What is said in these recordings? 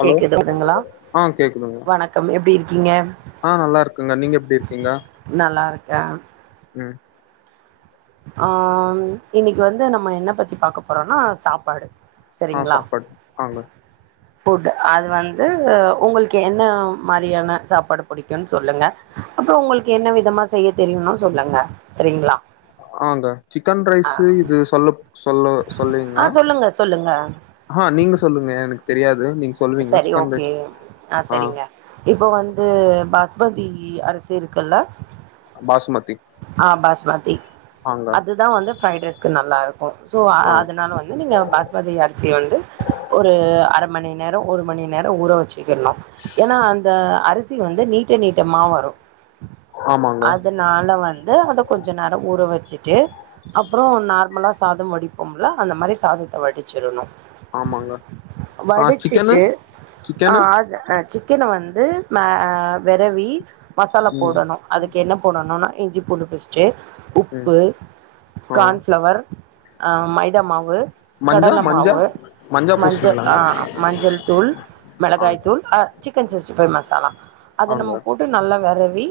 hello கேக்குது இதுங்குளா ஆ கேக்குதுங்க வணக்கம் எப்டி இருக்கீங்க ஆ நல்லா இருக்கங்க நீங்க எப்டி இருக்கீங்க நல்லா இருக்க ம் ஆ ம் இன்னைக்கு வந்து நம்ம என்ன பத்தி பாக்க போறோனா சாப்பாடு ஆ சாப்பாடு ஆங்க ஃபுட்டு அது வந்து உங்களுக்கு என்ன மாரியான சாப்பாடு பிடிக்குன் சொல்லுங்க அப்புறோ உங்களுக்கு என்ன விதமா செய்ய தெரியுனு சொல்லுங்க சரிங்ளா ஆங்க சிக்கன் ரைஸு இது சொல்லுப் சொல்லு ஆ சொல்லுவீங்ளா சொல்லுங்க சொல்லுங்க ஆ நீங்க சொல்லுங்க எனக்கு தெரியாது நீங் சொல்லுவீங்ளா சரி சிக்கன் ஓகே ரைஸ் ஆ இப்போ வந்து பாஸ்மதி அரிசி இருக்குல்ல பாஸ்மதி ஆ பாஸ்மதி ஆங்க அதுதான் வந்து ஃபிரைட் ரைஸ்க்கு நல்லா இரு க்கு சோ ஆ அதுனால வந்து நீங்க பாஸ்மதி அரிசி வந்து ஒரு அர மணி நேரோ ஒரு மணி நேரோ ஊற வச்சிக்கிர்ணு ஏனா அந்த அரிசி வந்து நீட்ட நீட்டமா வரு ஆமாங்க அதுனா ல வந்து அத கொஞ்ச நேரோ ஊற வச்சுட்டு அப்றோ நார்மலா சாதம் வடிப்போம்ல அந்த மாரி சாதத்த வடிச்சிரணு ஆமாங்க ஆ சிக்கனு வடிச்சிட்டு ஆ சிக்கனு அத ஆ சிக் கின வந்து ம வெறவி மசாலா ம் போடணு அதுக்கு என்ன போடணுனா இஞ்சிபூண்டு பேஸ்ட்டு ம் உப்பு ஆ கான்ஃப்ளவர் ஆ மைதா மாவு மஞ்சா கடல மஞ்சா மாவு மஞ்சா மஞ்ச ஆ பூசணிலாங்க மஞ்சள் தூள் ஆங்க மெளகாய்த்தூள் அ சிக்கன் சிஸ்ட்டிஃபை மசாலா அத ஆங்க நம்ம போட்டு நல்லா வெறவி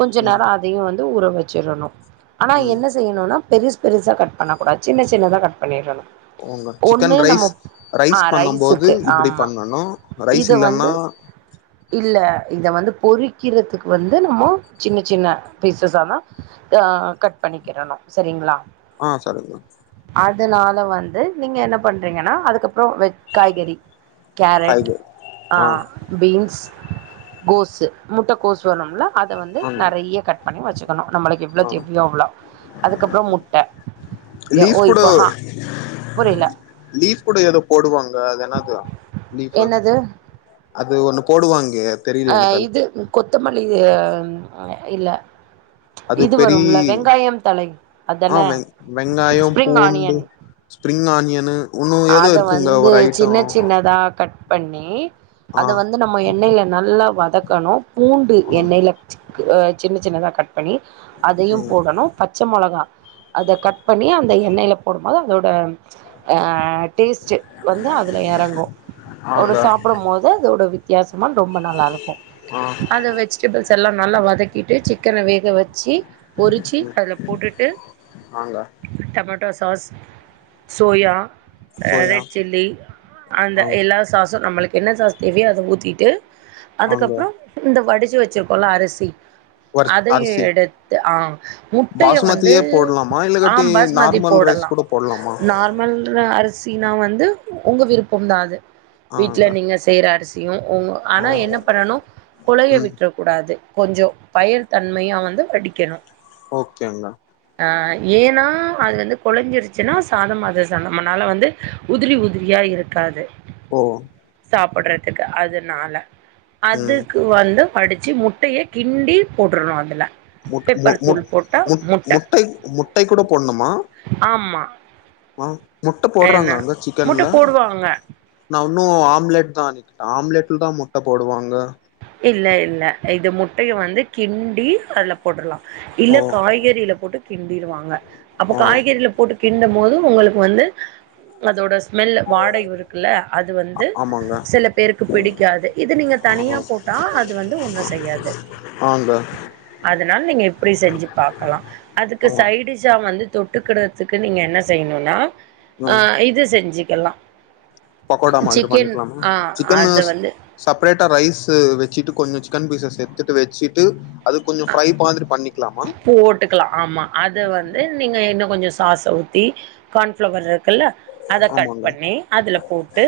கொஞ்ச ம் நேரோ அ தையு வந்து ஊற வச்சிரணு ஆனா ம் என்ன செய்யணுனா பெருஸ் பெருசா கட் பண்ண கூடாது சின்ன சின்னதா கட் பண்ணிறணு ஓங்க ஒன்னு சிக்கன் ரைஸ் நம்மோ அ ரைஸ் பண்ணும் போது ரைஸுக்கு இப்டி ஆமா பண்ணணு ரைஸ் இத வந்து இல்லன்னா இல்ல இத வந்து பொறிக்கிறதுக்கு வந்து நம்மோ சின்ன சின்ன பீஸஸ்சாதா ஆ கட் பண்ணிக்கிடணு சரிங்ளா ஆ சரிங்க அதுனால வந்து நீங்க என்ன பண்றீங்கனா அதுக்கப்புறோ வெ காய்கறி கேரட் காய்கறி ஆ பீன்ஸ் கோஸு முட்டக்கோஸ் வேணும்ல அத வந்து ஆமா நெறையா கட் பண்ணி வச்சுக்குணு நம்மளுக்கு எவ்ளோ ஆ தேவையோ அவ்ளோ அதுக்கப்புறோ முட்ட லீஃப் கூட புரில லீஃப் கூட எதோ போடுவாங்க அது என்னது லீஃபு என்னது அது ஒன்னு போடுவாங்கே ஆ இது கொத்தமல்லி அ இல்ல அது இது பெரி வரும்ல வெங்காயம் தழை ஆ அதான வெ ஸ்பிரிங் ஆனியன் ஸ்பிரிங் ஆனியனு ஒன்னு ஏதோ அத இருக்குங்க வந்து ஒரு ஐட்டோ சின்ன சின்னதா கட் பண்ணி ஆ அத வந்து நம்ம எண்ணெய்ல நல்லா வதக்கணு பூண்டு ஆ எண்ணெய்ல அ சின்ன சின்னதா கட் பண்ணி அதையு ம் போடணு பச்ச மொளகா அத கட் பண்ணி அந்த எண்ணெய்ல போடுமோது அதோட அ டேஸ்ட்டு வந்து அதுல எறங்கு ஒரு ஆங்க சாப்புடும் போது அதோட வித் வித்தியாசமா ரொம்ப நல்லா இருக்கு ஆ அத வச்சு டெபிள்ஸ் எல்லா நல்லா வதக்கிட்டு சிக்கன வேக வச்சு பொறிச்சி ம் அதுல போட்டுட்டு ஆங்க tomato sauce soya soya red chilli அந்த ஆ எல்லா சாசும் நம்மளுக்கு என்ன சாஸ் தேவையோ அத ஊத்திட்டு ஆங்க அதுக்கப்றோ இந்த வடிச்சு வச்சுருக்கோல்லா அரிசி வரி அதையு அரிசி எடுத்து ஆ முட்டைய வந்து பாசுமதியே ஆம் பாஸ் மாதிரி போடலா போட்லாமா மெல்ர அரிசினா வந்து உங்க விருப்பம் தா அது ஆங்க வீட்ல நீங்க செய்ற அரிசியு உங்க ஆனா ஆ என்ன பண்ணனு கொழைய ம் விட்றனு கூடாது கொஞ்சோ பயர் தன்மையா வந்து வடிக்கணு ஓகேங்க ஆ ஏன்னா அது வந்து கொழஞ்சிருச்சுனா சாதம் அது சாதம் நம்மனால வந்து உதிரி உதிரியா இருக்காது ஓ சாப்புட்றதுக்கு அதுனால ம் அதுக்கு வந்து வடுச்சு முட்டைய கிண்டி போட்றணு அதுல முட் மு முட் முட் முட்டை கூட முட்டை கூட போட்னுமா ஆமா ஆ முட்ட போட்றாங்க அங்க முட்டை சிக்கன்ல போடுவாங்க நா இன்னு ஆம்லெட் தான் ஆம்லெட்ல தா முட்ட போடுவாங்க இல்ல இல்ல இது முட்டைய வந்து கிண்டி அதுல போட்றலாம் இல்ல ஓ காய்கறியில போட்டு கிண்டிருவாங்க அப்ப ஓ காய்கறில போட்டு கிண்டும் போது உங்களுக்கு வந்து அதோட ஸ்மெல் வாடை வரும் க்குல்ல அது வந்து ஆமாங்க சில பேருக்கு பிடிக்காது இது நீங்க ஆ தனியா போட்டா அது வந்து ஒண்ணு செய்யாது ஆங்க அதுனால நீங்க எப்டி செஞ்சு பாக்கலா அதுக்கு ஆமா சைடிசா வந்து தொட்டுக்குடுறதுக்கு நீங்க என்ன செய்யணுன்னா ஆ ம் இது செஞ்சுக்கலா பக்கோடா மாதிரி பண்ணிக்லாமா சிக்கன் நூ அது வந்து செப்ரேட்டா ரைஸு வச்சுட்டு கொஞ்சோ சிக்கன் பீஸ்ச சேத்துட்டு வச்சிட்டு அது கொஞ்ச ஃப்ரை மாதிரி பண்ணிக்லாமா விட்டுக்கலா ஆமா அத வந்து நீங்க இன்னு கொஞ்ச சாஸ ஊத்தி கான்ஃப்ளவர் இருக்குல்ல அத கட் ஆமாங்க பண்ணி அதுல போட்டு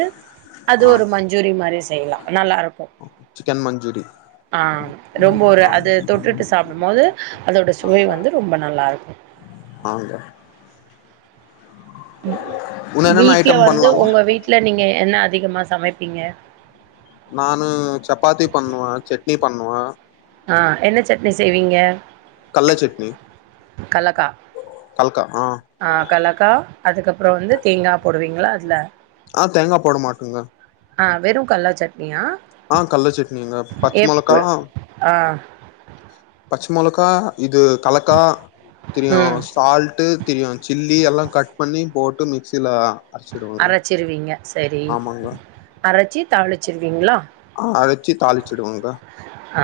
அது ஆ ஒரு மஞ்சூரி மாரியு செய்யலா நல்லாருக்கு சிக்கன் மஞ்சூரி ஆ ரொம்ப ஒரு ஆ அது தொட்டுட்டு சாப்டும் போது அதோட சுவை வந்து ரொம்ப நல்லா இருக்கும் நாங்க உன்ன என்னென்ன வீட்ல ஐட்டம் வந்து பண்லாமா உங்க வீட்ல நீங்க என்ன அதிகமா சமைப்பீங்க நானு சப்பாத்தி பண்ணுவே செட்னி பண்ணுவே ஆ என்ன சட்னி செய்வீங்க கல்லைச் சட்னி கல்லக்கா கல்க்கா ஆ ஆ கலக்கா அதுக்கப்றோ வந்து தேங்கா போடுவீங்களா அதுல ஆ தேங்கா போட மாட்டங்க ஆ வெறூ கல்லா சட்னியா ஆ கல்ல சட்னிங்க பச் மொளகா எப்பு ஆ பச் மொளக்கா இது கலக்கா திரீயூ ம் சால்ட்டு திரியூ சில்லி எல்லா கட் பண்ணி போட்டு மிக்சில பா அரைச்சிருவீங்க சரி அரைச்சி தாளிச்சிருவீங்ளோ அ அரச்சி தாளிச்சிடுவோங்க ஆ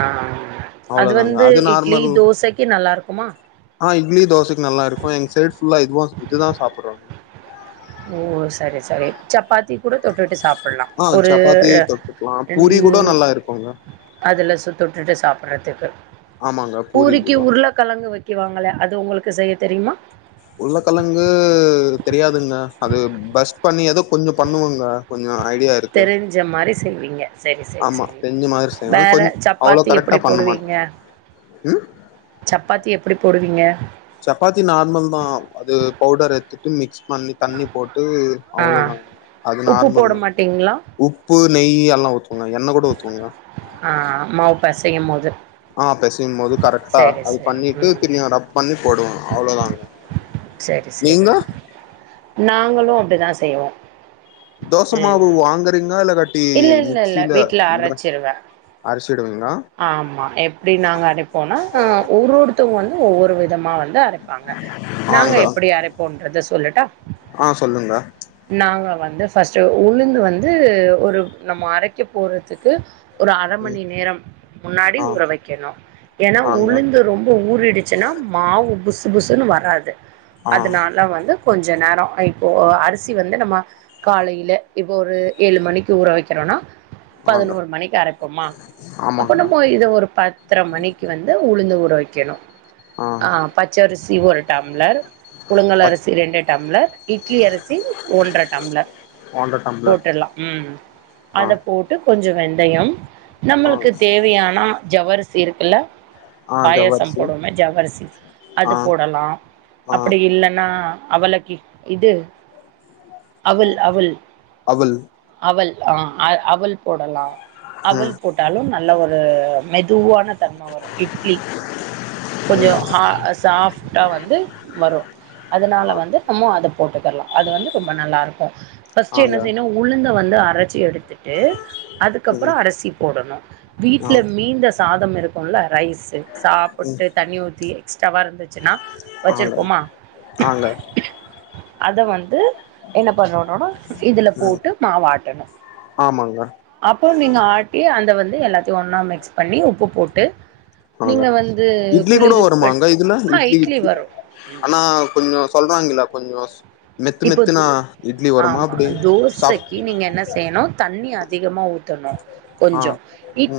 அது அவ்ளோதாங்க வந்து இட்லி நார்மல் தோசைக்கு நல்லா இருக்குமா ஆ இ்ட்லி தோசைக்கு நல்லா இருக்கோ எங் சைடு ஃபுல்லா இதுவோ இதுதா சாப்பட்ரோ சாப்பிடுறோங்க ஓ சரி சரி சப்பாத்தி கூட தொட்டுட்டு சாப் ஆ ஒரு சப்பாத்தி தொட்டுக்கலா என் பூரி கூட நல்லா இருக்குங்க அதுல சுத்த ‌உட்டுட்டு சாப்பிட்றதுக்கு ஆமாங்க பூரிக்கு பூரிக்குதா உருளக் கெலங்கு வைக்குவாங்களே அது உங்களுக்கு செய்ய தெரியுமா உள்ளக்கலங்கு தெரியாதுங்னா அது பஸ் பண்ணி ஏதோ கொஞ்சொ பண்ணுவோங்க கொஞ்சொ ஐடியாக் தெரிஞ்ச மாரி செய்வீங்க சரி சரி ஆமா சரி தெரிஞ்ச மாரி செய்வே வேற கொஞ் அவ்ளோ சப்பாத்தி கரெக்டா எப்புடி பண்ண மாட்டே போடுவீங்க ம் சப்பாத்தி எப்படி போடுவீங்க சப்பாத்தி நார்மல் தா அது பவுடர் எடுத்துட்டு மிக்ஸ் பண்ணி தண்ணி போட்டு ஆ அவ்ளோ தா அது உப்பு நார்மல் போட தா மாட்டீங்களா உப் பூ நெய் எல்லா ஊத்துவங்க எண்ணெ கூட ஊத்துவங்க ஆ மேப்ப செய்யூ போது ஆ பெசுயூ போது கரெக்டா சரி அது சரி பண்ணிட்டு ம் திரியூ ரப் பண்ணி போடுவோ அவ்ளோதாங் சரி சரி நாங்களூ அப்படிதா செய்வோ தோச மாவு ஏன்னா வாங்குறீங்களா இல்லகாட்டி இல்ல இல்ல இல்ல மிக்சியில வீட்ல கிரா அரைச்சிருவே அரச்சிடுவீங்ளா ஆமா எப்டி நாங்க அரைப்போம்னா ஆ ஒருஒருத்தவங்க வந்து ஒவ்வொரு விதமா வந்து அரைப்பாங்க நாங்க ஆங்க எப்படி அரைப்போன்றத சொல்லட்டா ஆ சொல்லுங்க நாங்க வந்து ஃபர்ஸ்ட் உளுந்து வந்து ஒரு நம்ம அரைக்க போறதுக்கு ஒரு அர ம் மணி நேரம் முன்னாடி ஆ உற வைக்கணோ ஏன்னா ஆங்க உளுந்து ரொம்ப ஊறிடுச் மாவு புசு புசுன்னு வராது ஆ அதனால வந்து கொஞ்சொ நேரோ இப்போ அரிசி வந்து நம்ம காலையில இப்போ ஒரு ஏழு மணிக்கு ஊற வைக்கிறோனா ஆங்க பதினோரு மணிக்கு அரைப்போமா அப்ப ஆமாங்க நம்ம இத ஒரு பத்திர மணிக்கு வந்து உளுந்து ஊற வக்கணோ ஆ பச்சரிசி ஒரு டம்ளர் புழுங்கல் பத் அரிசி ரெண்டு டம்ளர் இட்லி அரிசி ஒன்ற டம்ளர் ஒன்ற டம்ளர் போட்டுட்லா ம் ஆ அத போட்டு கொஞ்சோ வெந்தயோ ஆ நம்மளுக்கு ஆனா ஜவ்வரிசி இருக்குல்ல ஆ பாயசோ ஜவ்வரிசி போடுவ்மே ஜவ்வரிசி அது ஆ போடலா ஆ அப்படி இல்லன்னா அவலுக் இத் இது அவெல் அவெல் அவல் அவல் ஆ அவல் போடலா ம் அவெல் போட்டாலூ நல் நல்ல ஒரு மெதுவான தன்ம வரூ இட்லி கொஞ்சோ ம் ஹா சாஃப் ட்டா வந்து வரூ ஆ அதனால வந்து நம்ம அத போட்டுக்கர்லா அது வந்து ரொம்ப நல்லா இருக்கூ ஃபஸ்ட்டு என்ன ஆங்க செய்ணு உளுந்த வந்து அரச்சு எடுத்துட்டு அதுக்கப்றோ ம் அரிசி போடணு ஆ வீட்ல மீந்த சாதம் இருக்குல்ல ரைஸு சாப்புட்டு தண்ணி ஊத்தி எக்ஸ்ட்ராவா இருந்துச்சுன்னா ஆங்க வச்சிருப்போமா ஆங்க அத வந்து என்ன பண்ணனுனா இதுல ம் போட்டு மாவாட்டணு ஆமாங்க அப்போ நீங்க ஆட்டி அந்த வந்து எல்லாத்தயு ஒன்னா மிக்ஸ் பண்ணி உப்பு போட்டு ஆமாங்க நீங்க வந்து இட்லி கூட குளிர்பட் வருமாங்க இதுல ஆ இட்லி இட்லி வரு ஆனா கொஞ்சோ சொல்வாங்கில்ல கொஞ்சோ தின்னு இப்போ து தினா ஆமா தோசைக்கி நீங்க என்ன செய்யணு தண்ணி அதிகமா ஊத்தணு ஆ கொஞ்சோ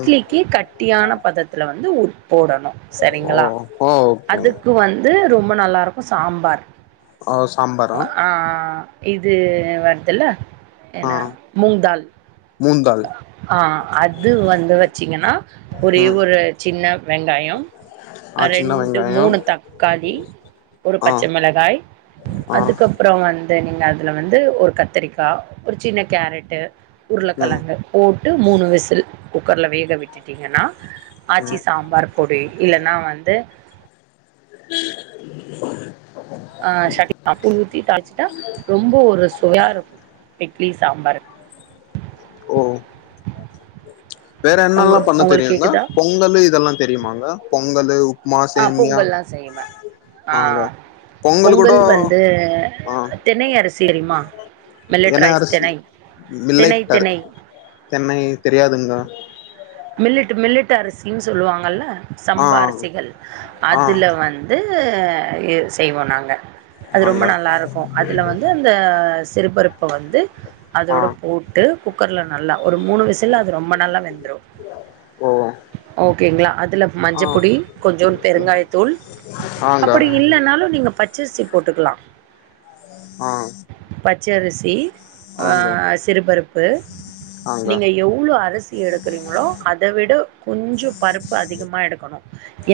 ம் கட்டியான பதத்துல வந்து ஊத் போடணு சரிங்களா ஓஹோ ஓகேங்க அதுக்கு வந்து ரொம்ப நல்லாருக்கு சாம்பார் ஓ சாம்பார் ஆ ஆ ஆ இது வர்துல்ல ஆ ஏனா மூந்தால் மூந்தால் ஆ அது வந்து வச்சீங்கன்னா ஒரே ம் ஒரு சின்ன வெங்காயம் ஆ அ சின்ன ரெண்டு வெங்காயோ மூணு தக் காளி ஒரு ஆ பச்ச மிளகாய் ஆ அதுக்கப்றோ வந்து நீங்க அதுல வந்து ஒரு கத்தரிக்கா ஒரு சின்ன கேரட்டு ம் உருளக்கெழங்கு போட்டு மூணு விசில் குக்கர்ல வேக விட்டுட்டீங்கன்னா ஆச்சி சாம்பார் பொடி இல்லனா வந்து ஆ சட் [inaudible] ஊத்தி தாள்ச்சுட்டா ரொம்ப ஒரு சுவையா இருக்கு இட்லி சாம்பாரு ஓ வேற உங்க என்னல்லா பண்ண உங்களுக்கு தெரியுங்க கேக்குதா பொங்கலு இதெல்லா தெரியுமாங்க பொங்கலு உப்மா ஆ சேமியா பொங்கல்லா செய்வே ஆ ஆங்க பொங்கல் வந்து ஆ திணை அரிசி தெரியுமா மில்லட் என்ன ரைஸ் அரிசி திணை திணை திணை திண்ணை தெரியாதுங்க மில்லட்டு மில்லட்டு் அரிசின் சொல்லுவாங்கல்ல ஆ சம்பா அரிசிகள் ஆ அதுல வந் து எ செய்வோ நாங்க அது ஆங்க ரொம்ப நல்லாருக்கு அதுல வந்து அந்த சிறுபருப்ப வந்து ஆ அதோட போட்டு குக்கர்ல நல்லா ஒரு மூணு விசில்ல அது ரொம்ப நல்லா வெந்துரு ஓ ஓகேங்ளா அதுல ஆ மஞ்சப்பொடி கொஞ்சோ பெருங்காய தூள் ஆங்க அப்படி இல்லன்னாலு நீங்க பச்சரிசி போட்டுக்கலா ஆ பச்சரிசி ஆ ஆங்க சிறுபருப்பு ஆங்க நீங்க எவ்ளோ அரிசி எடுக்கறீங்ளோ அத விட கொஞ்சோ பருப்பு அதிகமா எடுக்கணு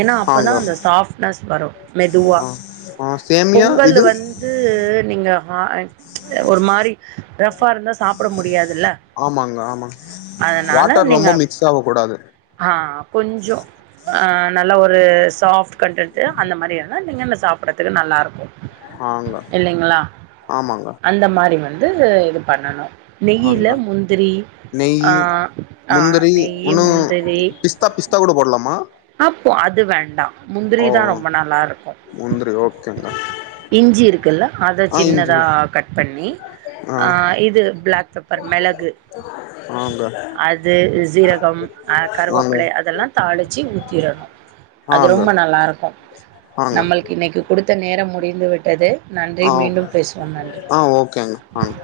ஏனா அப்பதா ஆங்க அந்த சாஃப்ட்னஸ் வரு மெதுவா ஆ ஆ சேமியா பொங்கல் இது வந்து நீங்க அ எ ஒரு மாரி ரஃப்பா இருந்தா சாப்பட முடியாதுல்ல ஆமாங்க அதனால நீங்க சாப்ட கூடாது ஆ கொஞ்சோ ஆ நல்லா ஒரு சாஃப்ட கண்டுட்டு அந்த மாரியான நீங்கள்ன்ன சாப்டறதுக்கு நல்லாருக்கு ஆங்க இல்லைங்களா ஆமாங்க அந்த மாரி வந்து இது பண்ணணு நெய்யில ஆங்க முந்திரி ஆ ஆ இ நெய் ஒன்னு முந்திரி பிஸ்தா பிஸ்தா கூட போடலாமா அப்போ அது வேண்டா ஓ முந்திரிதா ரொம்ப நல்லாருக்கு முந்திரி ஓகேங்க இஞ்சி இருக்குல்ல அத ஆ இஞ்சி சின்னதா கட் பண்ணி ஆ இது பிளாக் பெப்பர் மெளகு ஆங்க அது சீரகம் ஆ ஆங்க கருவேப்பல அதெல்லா தாளிச்சு ஊத்திரணு அது ஆங்க ரொம்ப நல்லா இருக்கு ஆங்க நம்மளுக்கு இன்னைக்கு குடுத்த நேரம் முடிந்து விட்டது நன்றி ஆ மீண்டும் பேசுவோம் நன்றி ஆ ஓகேங்க வாங்க